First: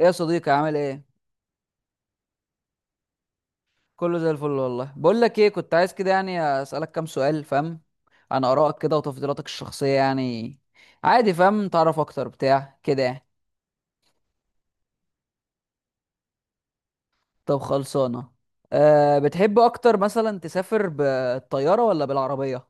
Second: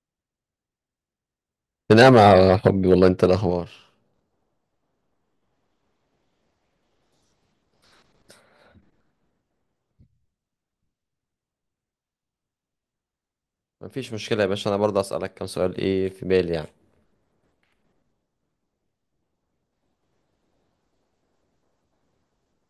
ايه يا صديقي، عامل ايه؟ نعم يا حبي، والله انت الاخبار؟ كله زي الفل والله. بقول لك ايه، كنت عايز كده يعني اسالك كام سؤال فاهم، عن ارائك كده وتفضيلاتك الشخصيه يعني. عادي فاهم، تعرف اكتر بتاع كده يعني. مفيش مشكله يا باشا، انا برضه اسالك كام سؤال ايه في بالي يعني. طب خلصانه. أه، بتحب اكتر مثلا تسافر بالطياره ولا بالعربيه؟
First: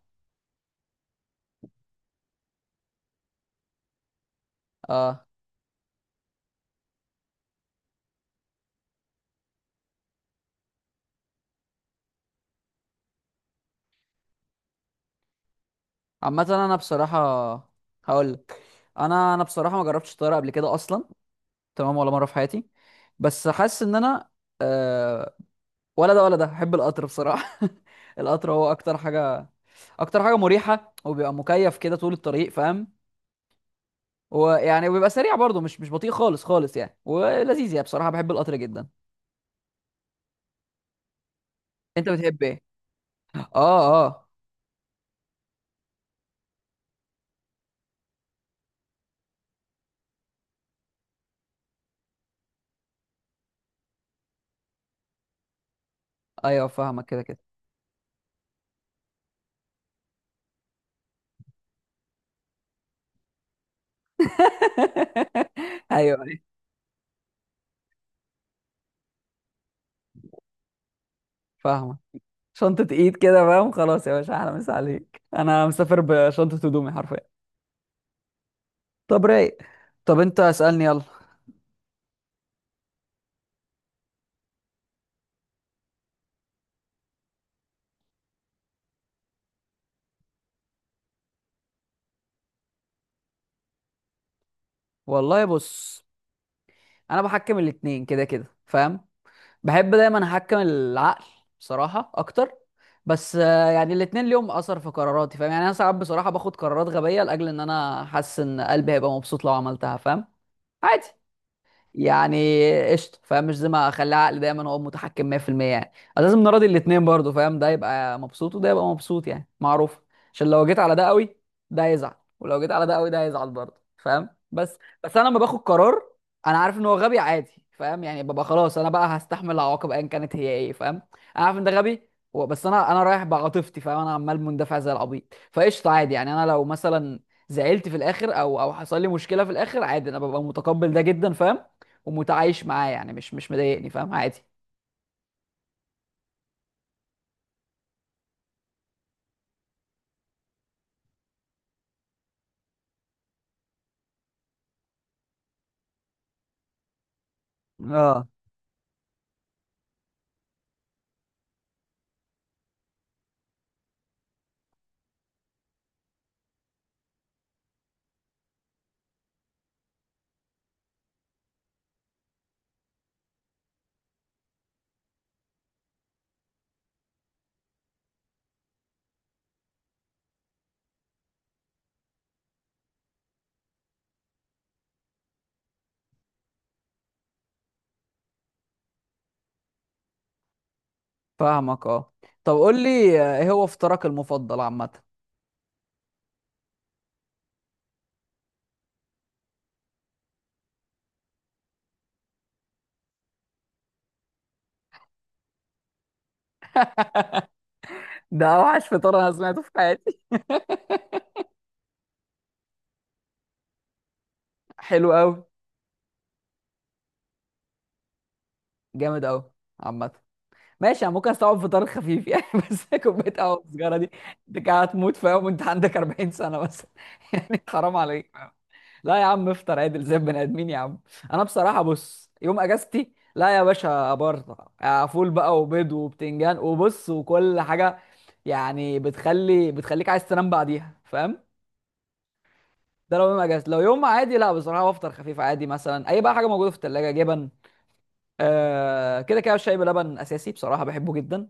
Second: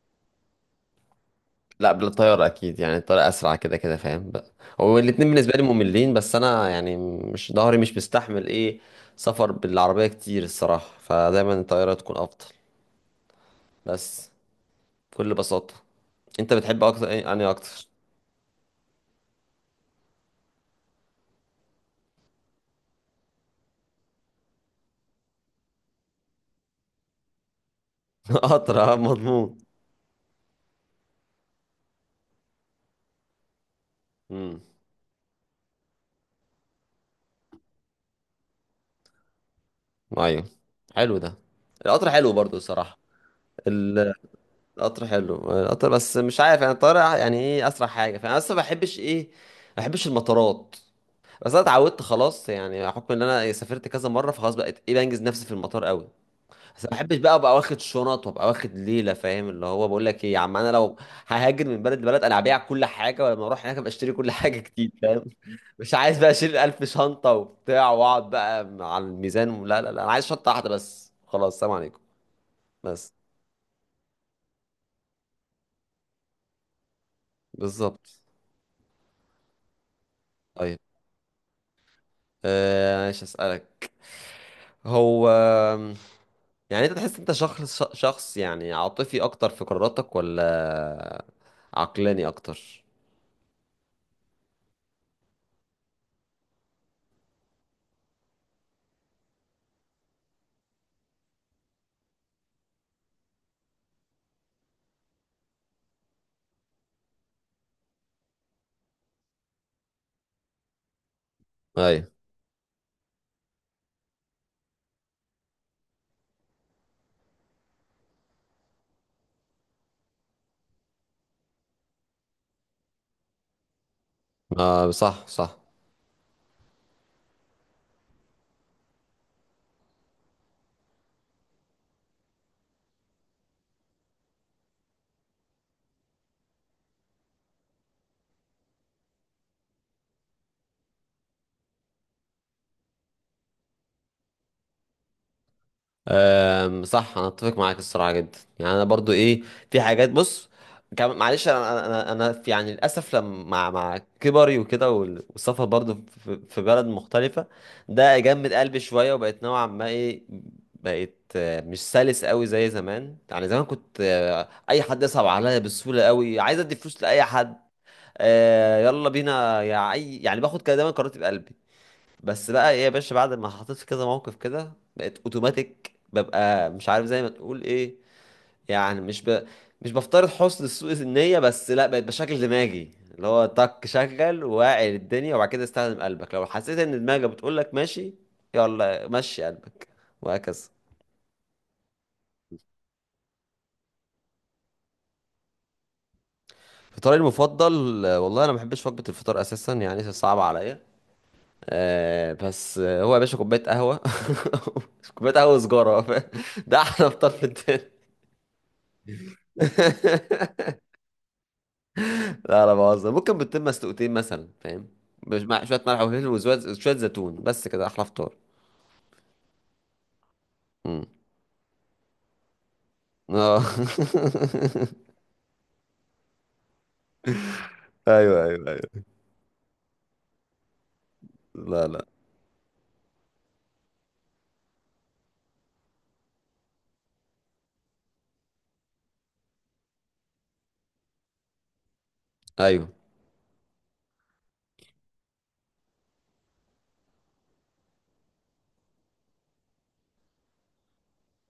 لا، بالطياره اكيد، يعني الطياره اسرع كده كده فاهم بقى. هو اه. الاتنين بالنسبه لي مملين، بس انا مش ضهري مش مستحمل ايه سفر بالعربيه كتير الصراحه، فدايما الطياره تكون افضل. بس بكل بساطه. عامه انت انا بتحب اكتر بصراحه ايه؟ انهي اكتر؟ هقول لك، انا بصراحه ما جربتش الطياره قبل كده اصلا، تمام، ولا مره في حياتي. بس حاسس ان انا آه، ولا ده ولا ده، بحب القطر بصراحة. القطر هو قطر، اه أكتر حاجة، مضمون. أكتر حاجة مريحة، وبيبقى مكيف كده طول الطريق فاهم. امم. ويعني وبيبقى سريع برضه، مش بطيء خالص خالص يعني، ولذيذ يعني. بصراحة بحب القطر جدا. ايوه، حلو ده. أنت القطر حلو بتحب برضه إيه؟ الصراحه. آه آه. القطر حلو، القطر، بس مش عارف، يعني الطيارة ايه اسرع حاجة، فانا اصلا ما بحبش ايه، ما بحبش المطارات. بس انا اتعودت خلاص، يعني بحكم ان انا سافرت كذا مرة فخلاص بقيت ايه بنجز نفسي في المطار قوي. أيوه بس ما فاهمك بحبش كده بقى كده. ابقى واخد شنط وابقى واخد ليلة فاهم، اللي هو بقول لك ايه يا عم، انا لو ههاجر من بلد لبلد، انا هبيع كل حاجة، ولما اروح هناك ابقى اشتري كل حاجة جديد فاهم. مش عايز أيوه بقى أيوه اشيل 1000 شنطة وبتاع واقعد بقى على الميزان. لا لا لا، انا عايز شنطة واحدة بس خلاص، سلام فاهمك. عليكم. شنطة بس. إيد كده فاهم، خلاص يا باشا، أحلى مسا عليك. أنا مسافر بشنطة هدومي حرفيا. بالظبط. طب رايق. طب أنت أيوة. اسألني يلا. آه، ماشي اسالك. هو انت تحس انت شخص يعني عاطفي اكتر في قراراتك، ولا عقلاني اكتر؟ والله بص، أنا بحكم الاتنين كده كده فاهم. بحب دايما احكم العقل بصراحه اكتر، بس يعني الاتنين ليهم اثر في قراراتي فاهم. يعني انا ساعات بصراحه باخد قرارات غبيه لاجل ان انا حاسس ان قلبي هيبقى مبسوط لو عملتها فاهم. عادي ايوه. يعني، قشطه فاهم. مش زي ما اخلي عقلي دايما هو متحكم 100% يعني. أنا لازم نراضي الاثنين برضو فاهم، ده يبقى مبسوط وده يبقى مبسوط يعني معروف. عشان لو جيت على ده قوي ده يزعل، ولو جيت على ده قوي ده هيزعل برضه فاهم. بس، آه، بس صح انا لما باخد صح. قرار انا عارف ان هو غبي، عادي فاهم. يعني ببقى خلاص، انا بقى هستحمل العواقب ايا كانت هي ايه فاهم. انا عارف ان ده غبي بس انا رايح بعاطفتي فاهم، انا عمال مندفع زي العبيط. فقشطه عادي. يعني انا لو مثلا زعلت في الاخر او حصل لي مشكله في الاخر، عادي، انا ببقى متقبل ده جدا فاهم. ومتعايش معاه، يعني مش مضايقني فاهم، عادي. أم، صح، انا اتفق معاك الصراحه جدا، يعني انا برضو ايه، في حاجات بص، كم معلش، انا انا في يعني للاسف لما مع كبري وكده والسفر برضو في بلد مختلفه، ده اه جمد قلبي شويه وبقيت نوعا ما ايه، بقيت مش سلس قوي زي زمان. يعني زمان كنت اي حد يصعب عليا بسهوله قوي، عايز ادي فلوس لاي حد، يلا بينا يا اي يعني، باخد كده دايما قراراتي بقلبي. بس بقى ايه يا باشا، بعد ما حطيت في كذا موقف كده بقيت اوتوماتيك ببقى مش عارف زي ما تقول ايه، يعني مش ب... مش بفترض حسن سوء النية، بس لا، بقيت بشكل دماغي اللي هو طك، شغل واعي الدنيا وبعد كده استخدم قلبك، لو حسيت ان دماغك بتقول لك ماشي يلا مشي قلبك، وهكذا. فاهمك اه. طب قول لي ايه هو فطارك المفضل عامة؟ فطاري المفضل؟ والله انا ما بحبش وجبة الفطار اساسا، يعني صعبة عليا. آه بس آه، هو يا باشا كوباية قهوة. كوباية قهوة وسجارة، ده احلى فطار في الدنيا. ده اوحش فطار انا سمعته في حياتي. لا لا، بهزر، ممكن بتتم مسلوقتين مثلا فاهم، حلو قوي. مش مع شويه ملح وفلفل وشويه شويه زيتون، بس كده احلى فطار. جامد قوي. عامة ماشي، امم. انا ممكن استوعب فطار خفيف يعني. بس كوباية اه. قهوة وسجارة دي، انت قاعد تموت فيهم وانت عندك 40 سنة بس. يعني حرام عليك. ايوه ايوه ايوه. لا يا عم، افطر عدل زي البني ادمين يا عم. انا بصراحه لا لا. بص، يوم اجازتي لا يا باشا، ابرطع فول بقى وبيض وبتنجان وبص وكل حاجه. يعني بتخلي بتخليك عايز تنام بعديها فاهم. ايوه. ده لو يوم اجازتي، لو يوم عادي لا، بصراحه بفطر خفيف عادي، مثلا اي بقى حاجه موجوده في الثلاجه، جبن. آه كده كده، الشاي بلبن اساسي بصراحه بحبه جدا.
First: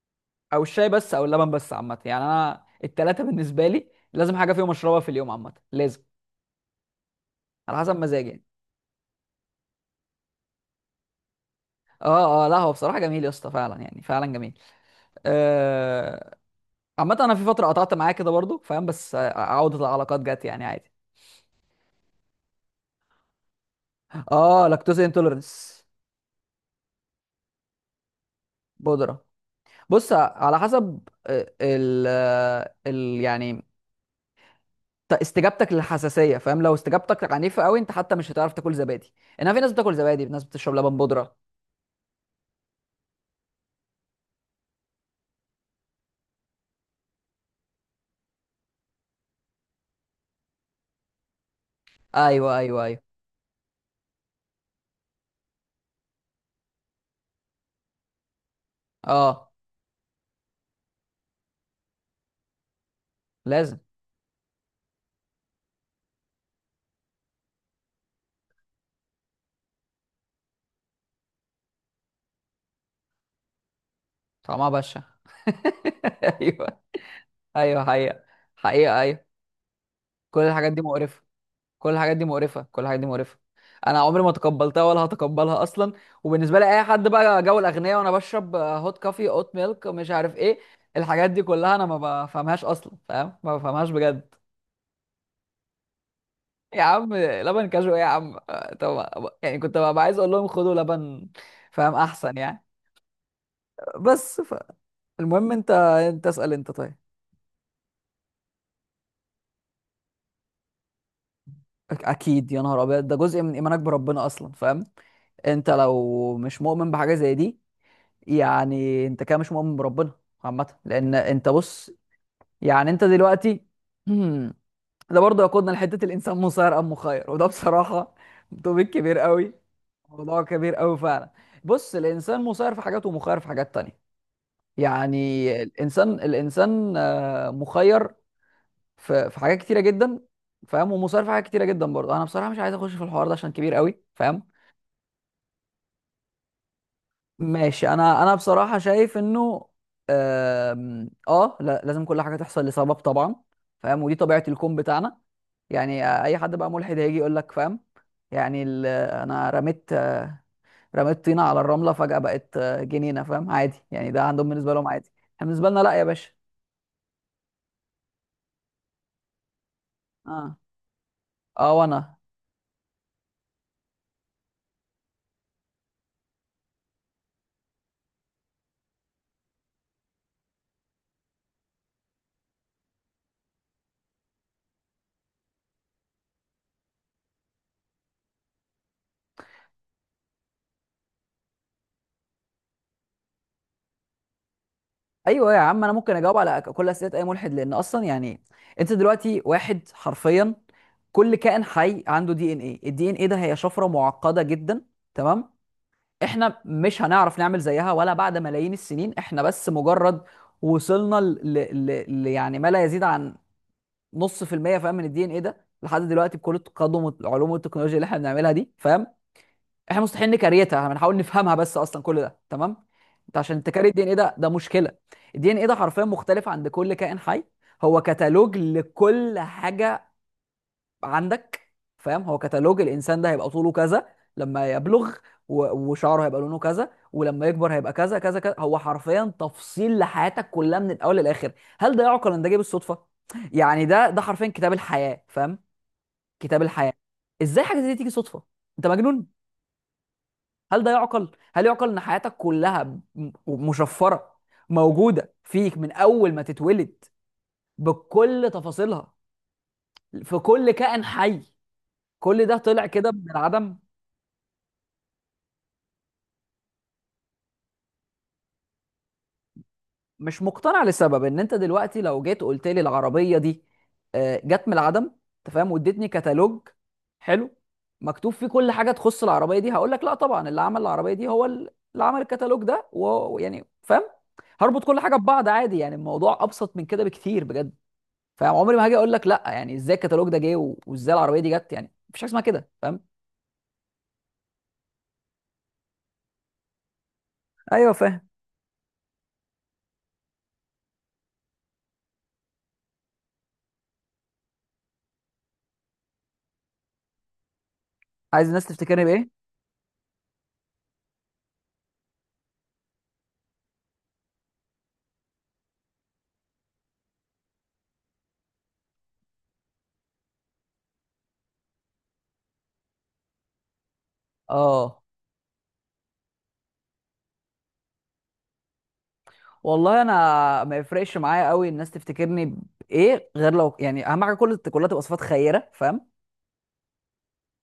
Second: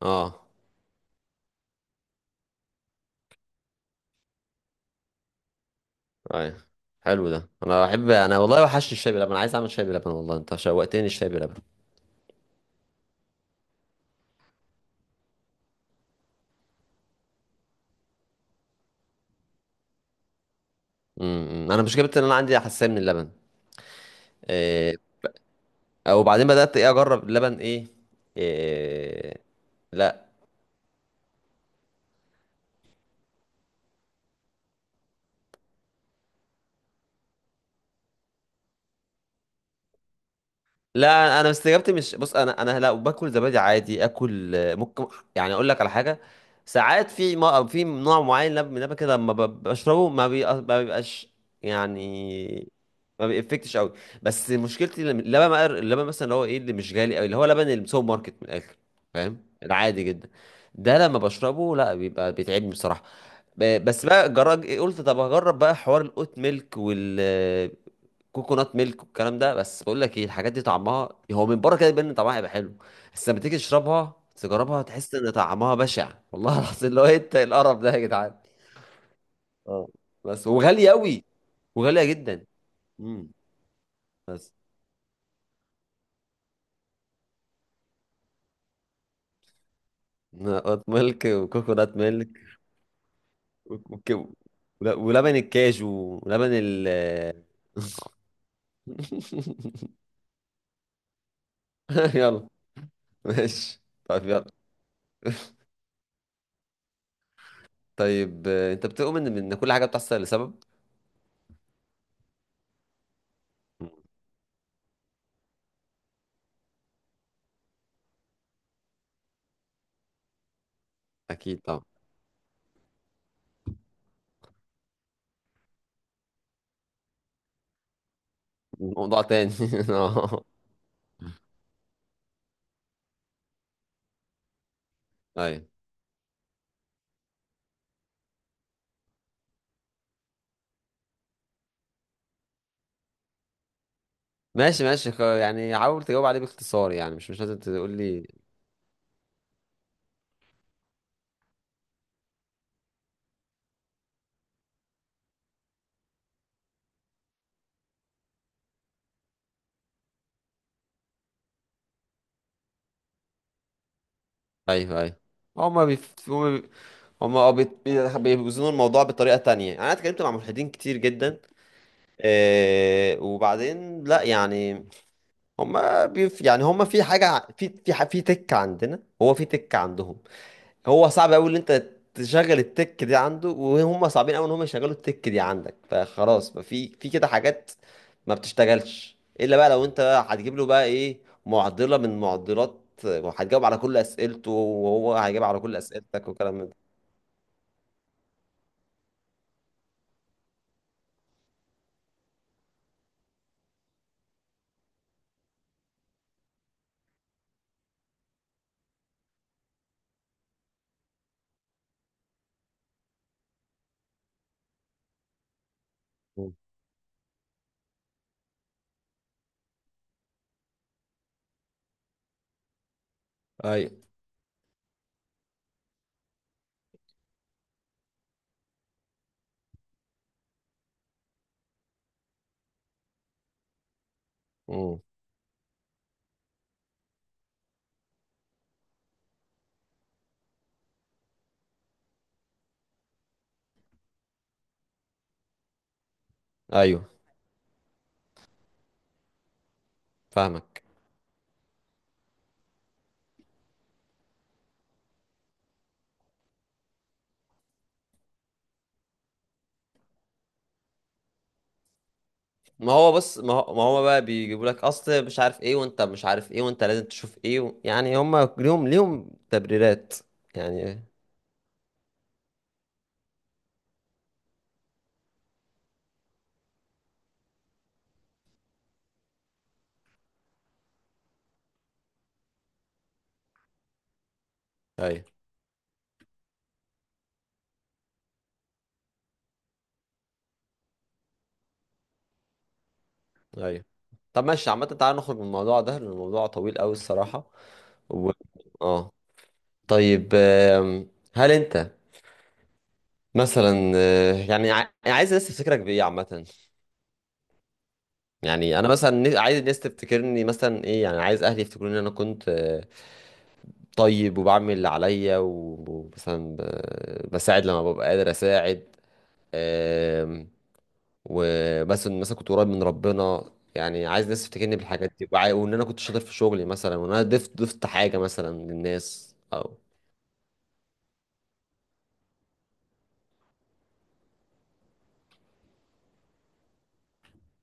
اه. او الشاي بس او اللبن بس. عامه يعني انا التلاته بالنسبه لي لازم حاجه فيهم اشربها في اليوم عامه، لازم ايوه، حلو ده، على انا حسب بحب، مزاجي انا يعني. والله وحشني الشاي بلبن، انا عايز اعمل شاي بلبن، والله انت شوقتني الشاي بلبن. اه اه، لا هو بصراحه جميل يا اسطى، فعلا يعني فعلا جميل. آه، عامة انا في فترة قطعت معاه كده برضو فاهم، بس عودة العلاقات جت يعني عادي. امم. انا مش جبت ان انا عندي حساسيه من اللبن. اه، إيه. لاكتوز انتولرنس. او بعدين بدات ايه اجرب اللبن ايه, بودرة. إيه. بص لا على حسب آه، ال آه، ال يعني استجابتك للحساسية فاهم. لو استجابتك عنيفة قوي انت حتى مش هتعرف تاكل زبادي. انما في ناس بتاكل زبادي، في ناس بتشرب لبن بودرة. لا، انا استجابتي مش، بص انا لا باكل زبادي عادي، اكل ممكن يعني اقول لك على حاجه، ساعات في، ما في نوع معين من اللبن كده لما بشربه ما بيبقاش ايوه يعني، ايوه ايوه. ما بيفكتش قوي. بس مشكلتي لما، اللبن بقى، اللبن مثلا اللي هو ايه اللي مش غالي قوي، اللي هو لبن السوبر ماركت من الاخر فاهم، اه العادي جدا، ده لما بشربه لا بيبقى بيتعبني بصراحه. لازم. بس بقى جرب، قلت طب هجرب بقى حوار الأوت ميلك، كوكونات ميلك والكلام ده، بس بقول لك ايه، الحاجات دي طعمها هو من بره كده يبان ان طعمها هيبقى حلو، بس لما تيجي تشربها طعمها تجربها بشع. تحس ان طعمها بشع، والله ايوه العظيم لو إيه انت القرف ايوه ده يا حقيقة، جدعان. حقيقة ايوه. اه، كل بس الحاجات دي وغاليه مقرفة. قوي، كل وغاليه الحاجات دي جدا. مقرفه، كل الحاجات دي امم. مقرفه. انا عمري ما بس تقبلتها ولا هتقبلها اصلا. وبالنسبه لي اي حد بقى جو الاغنياء وانا بشرب هوت كافي اوت ميلك مش عارف ايه، نقط ميلك الحاجات دي كلها انا وكوكونات ما ميلك بفهمهاش اصلا فاهم، ما بفهمهاش وك- وك- بجد. ولبن الكاجو ولبن يا ال عم لبن كاجو ايه يا عم، طب يعني كنت ببقى عايز اقول لهم خدوا لبن فاهم احسن يلا، يعني. ماشي طيب بس يلا. ف... المهم انت انت اسال انت، طيب. طيب انت بتؤمن ان إن كل حاجه بتحصل لسبب؟ اكيد يا نهار ابيض، ده جزء من ايمانك مم. بربنا اصلا فاهم. انت لو مش مؤمن بحاجه زي دي، يعني انت كده مش مؤمن بربنا. عامة لان انت اكيد طبعا. بص، يعني انت دلوقتي ده برضه يقودنا لحتة الانسان مسير ام مخير، وده بصراحة توبيك كبير موضوع تاني. قوي. موضوع آه. كبير قوي فعلا. بص، الانسان مسير في حاجات ومخير في حاجات تانية. يعني ايوه. الانسان، الانسان مخير في حاجات كتيرة جدا فاهم، ومسير في حاجات كتيرة جدا برضه. انا بصراحة مش عايز اخش في الحوار ده عشان كبير قوي فاهم. ماشي ماشي يعني حاول تجاوب عليه باختصار، يعني مش مش لازم ماشي، تقول انا لي. انا بصراحه شايف انه اه، لا لازم كل حاجه تحصل لسبب طبعا فاهم. ودي طبيعه الكون بتاعنا. يعني اي حد بقى ملحد هيجي يقول لك فاهم، يعني انا رميت رميت طينه على الرمله فجاه بقت جنينه فاهم، عادي يعني، ده عندهم بالنسبه لهم ايوه عادي. ايوه. احنا بالنسبه لنا هما لا يا بيف... باشا. هما بي... هما اه بيت- بي- بيوزنوا الموضوع بطريقة تانية، يعني انا اتكلمت مع اه ملحدين كتير جدا. اه. وانا آه وبعدين لا يعني، هما في حاجة في تك عندنا، هو في تك عندهم، هو صعب قوي ان انت تشغل التك دي عنده، وهم صعبين قوي ان هم يشغلوا التك دي عندك، فخلاص بقى في كده حاجات ما بتشتغلش الا بقى لو انت بقى هتجيب له بقى ايه، معضله من معضلات، هتجاوب على كل اسئلته وهو هيجاوب ايوه يا على كل عم، انا ممكن اسئلتك اجاوب وكلام على من ده. كل اسئله اي ملحد، لان اصلا يعني انت دلوقتي، واحد حرفيا كل كائن حي عنده دي ان ايه. الدي ان ايه ده هي شفره معقده جدا، تمام. احنا مش هنعرف نعمل زيها ولا بعد ملايين السنين. احنا بس مجرد وصلنا يعني ما لا يزيد عن نص في المية فاهم من الدي ان ايه ده لحد دلوقتي، مم. بكل التقدم والعلوم والتكنولوجيا اللي احنا بنعملها دي فاهم. احنا مستحيل نكريتها، هنحاول نفهمها بس اصلا كل ده تمام. انت عشان تكري ايوه. الدي ان ايه ده، ده مشكله. الدي ان ايه ده حرفيا مختلف عند كل كائن حي. هو كتالوج لكل حاجه عندك فاهم. هو كتالوج الانسان، ده هيبقى طوله كذا لما مم. يبلغ، و وشعره هيبقى لونه كذا، ولما يكبر هيبقى كذا كذا كذا. هو حرفيا تفصيل لحياتك كلها من الاول للاخر. هل ده يعقل ان ده جه بالصدفه؟ يعني ده حرفيا كتاب الحياه فاهم. كتاب الحياه. ايوه، ازاي حاجه زي دي تيجي صدفه؟ انت مجنون. فاهمك. هل ده يعقل؟ هل يعقل ان حياتك كلها مشفره، موجوده فيك من اول ما تتولد بكل تفاصيلها، في كل كائن حي، كل ده طلع ما كده هو من بص، ما هو العدم؟ ما هو بقى بيجيبوا لك اصل مش عارف ايه، وانت مش عارف ايه، وانت لازم تشوف ايه و... يعني هم ليهم تبريرات. مش مقتنع، يعني لسبب ان انت دلوقتي لو جيت قلت لي العربيه دي جت من العدم انت فاهم، واديتني كتالوج حلو مكتوب فيه كل حاجه تخص العربيه دي، هقول لك لا طبعا اللي عمل العربيه دي هو اللي عمل الكتالوج ده و ويعني فاهم، هربط كل حاجه ايوه. ببعض عادي. يعني الموضوع ابسط من كده بكتير بجد. فعمري ما هاجي اقول لك لا، يعني ازاي الكتالوج ده جه و وازاي العربيه دي جت، يعني مفيش حاجه اسمها كده فاهم. ايوه. طب ماشي، عامة تعالى نخرج من الموضوع ده، لأن الموضوع طويل أوي الصراحة. ايوه فاهم. و... اه. طيب آم، هل أنت مثلا يعني عايز الناس تفتكرك بإيه عامة؟ عايز الناس يعني أنا تفتكرني مثلا بايه؟ عايز الناس تفتكرني مثلا إيه، يعني عايز أهلي يفتكروني إن أنا كنت طيب، وبعمل اللي عليا ومثلا بساعد لما ببقى قادر أساعد، وبس إن مثلا كنت قريب من ربنا، يعني عايز الناس تفتكرني اه بالحاجات دي، وان انا كنت شاطر في شغلي مثلا، وان انا ضفت حاجه مثلا للناس او والله انا ما يفرقش معايا قوي الناس تفتكرني بايه، غير لو يعني اهم حاجه كل كلها تبقى صفات خيره فاهم.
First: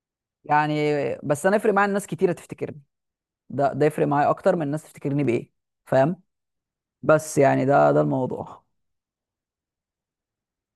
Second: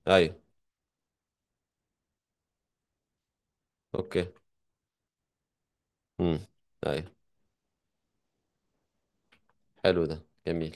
ايوه. يعني بس انا يفرق معايا الناس كتيره تفتكرني. ده يفرق اوكي. معايا اكتر من الناس تفتكرني بايه فاهم. امم. ايوه، بس يعني ده الموضوع. حلو ده، جميل.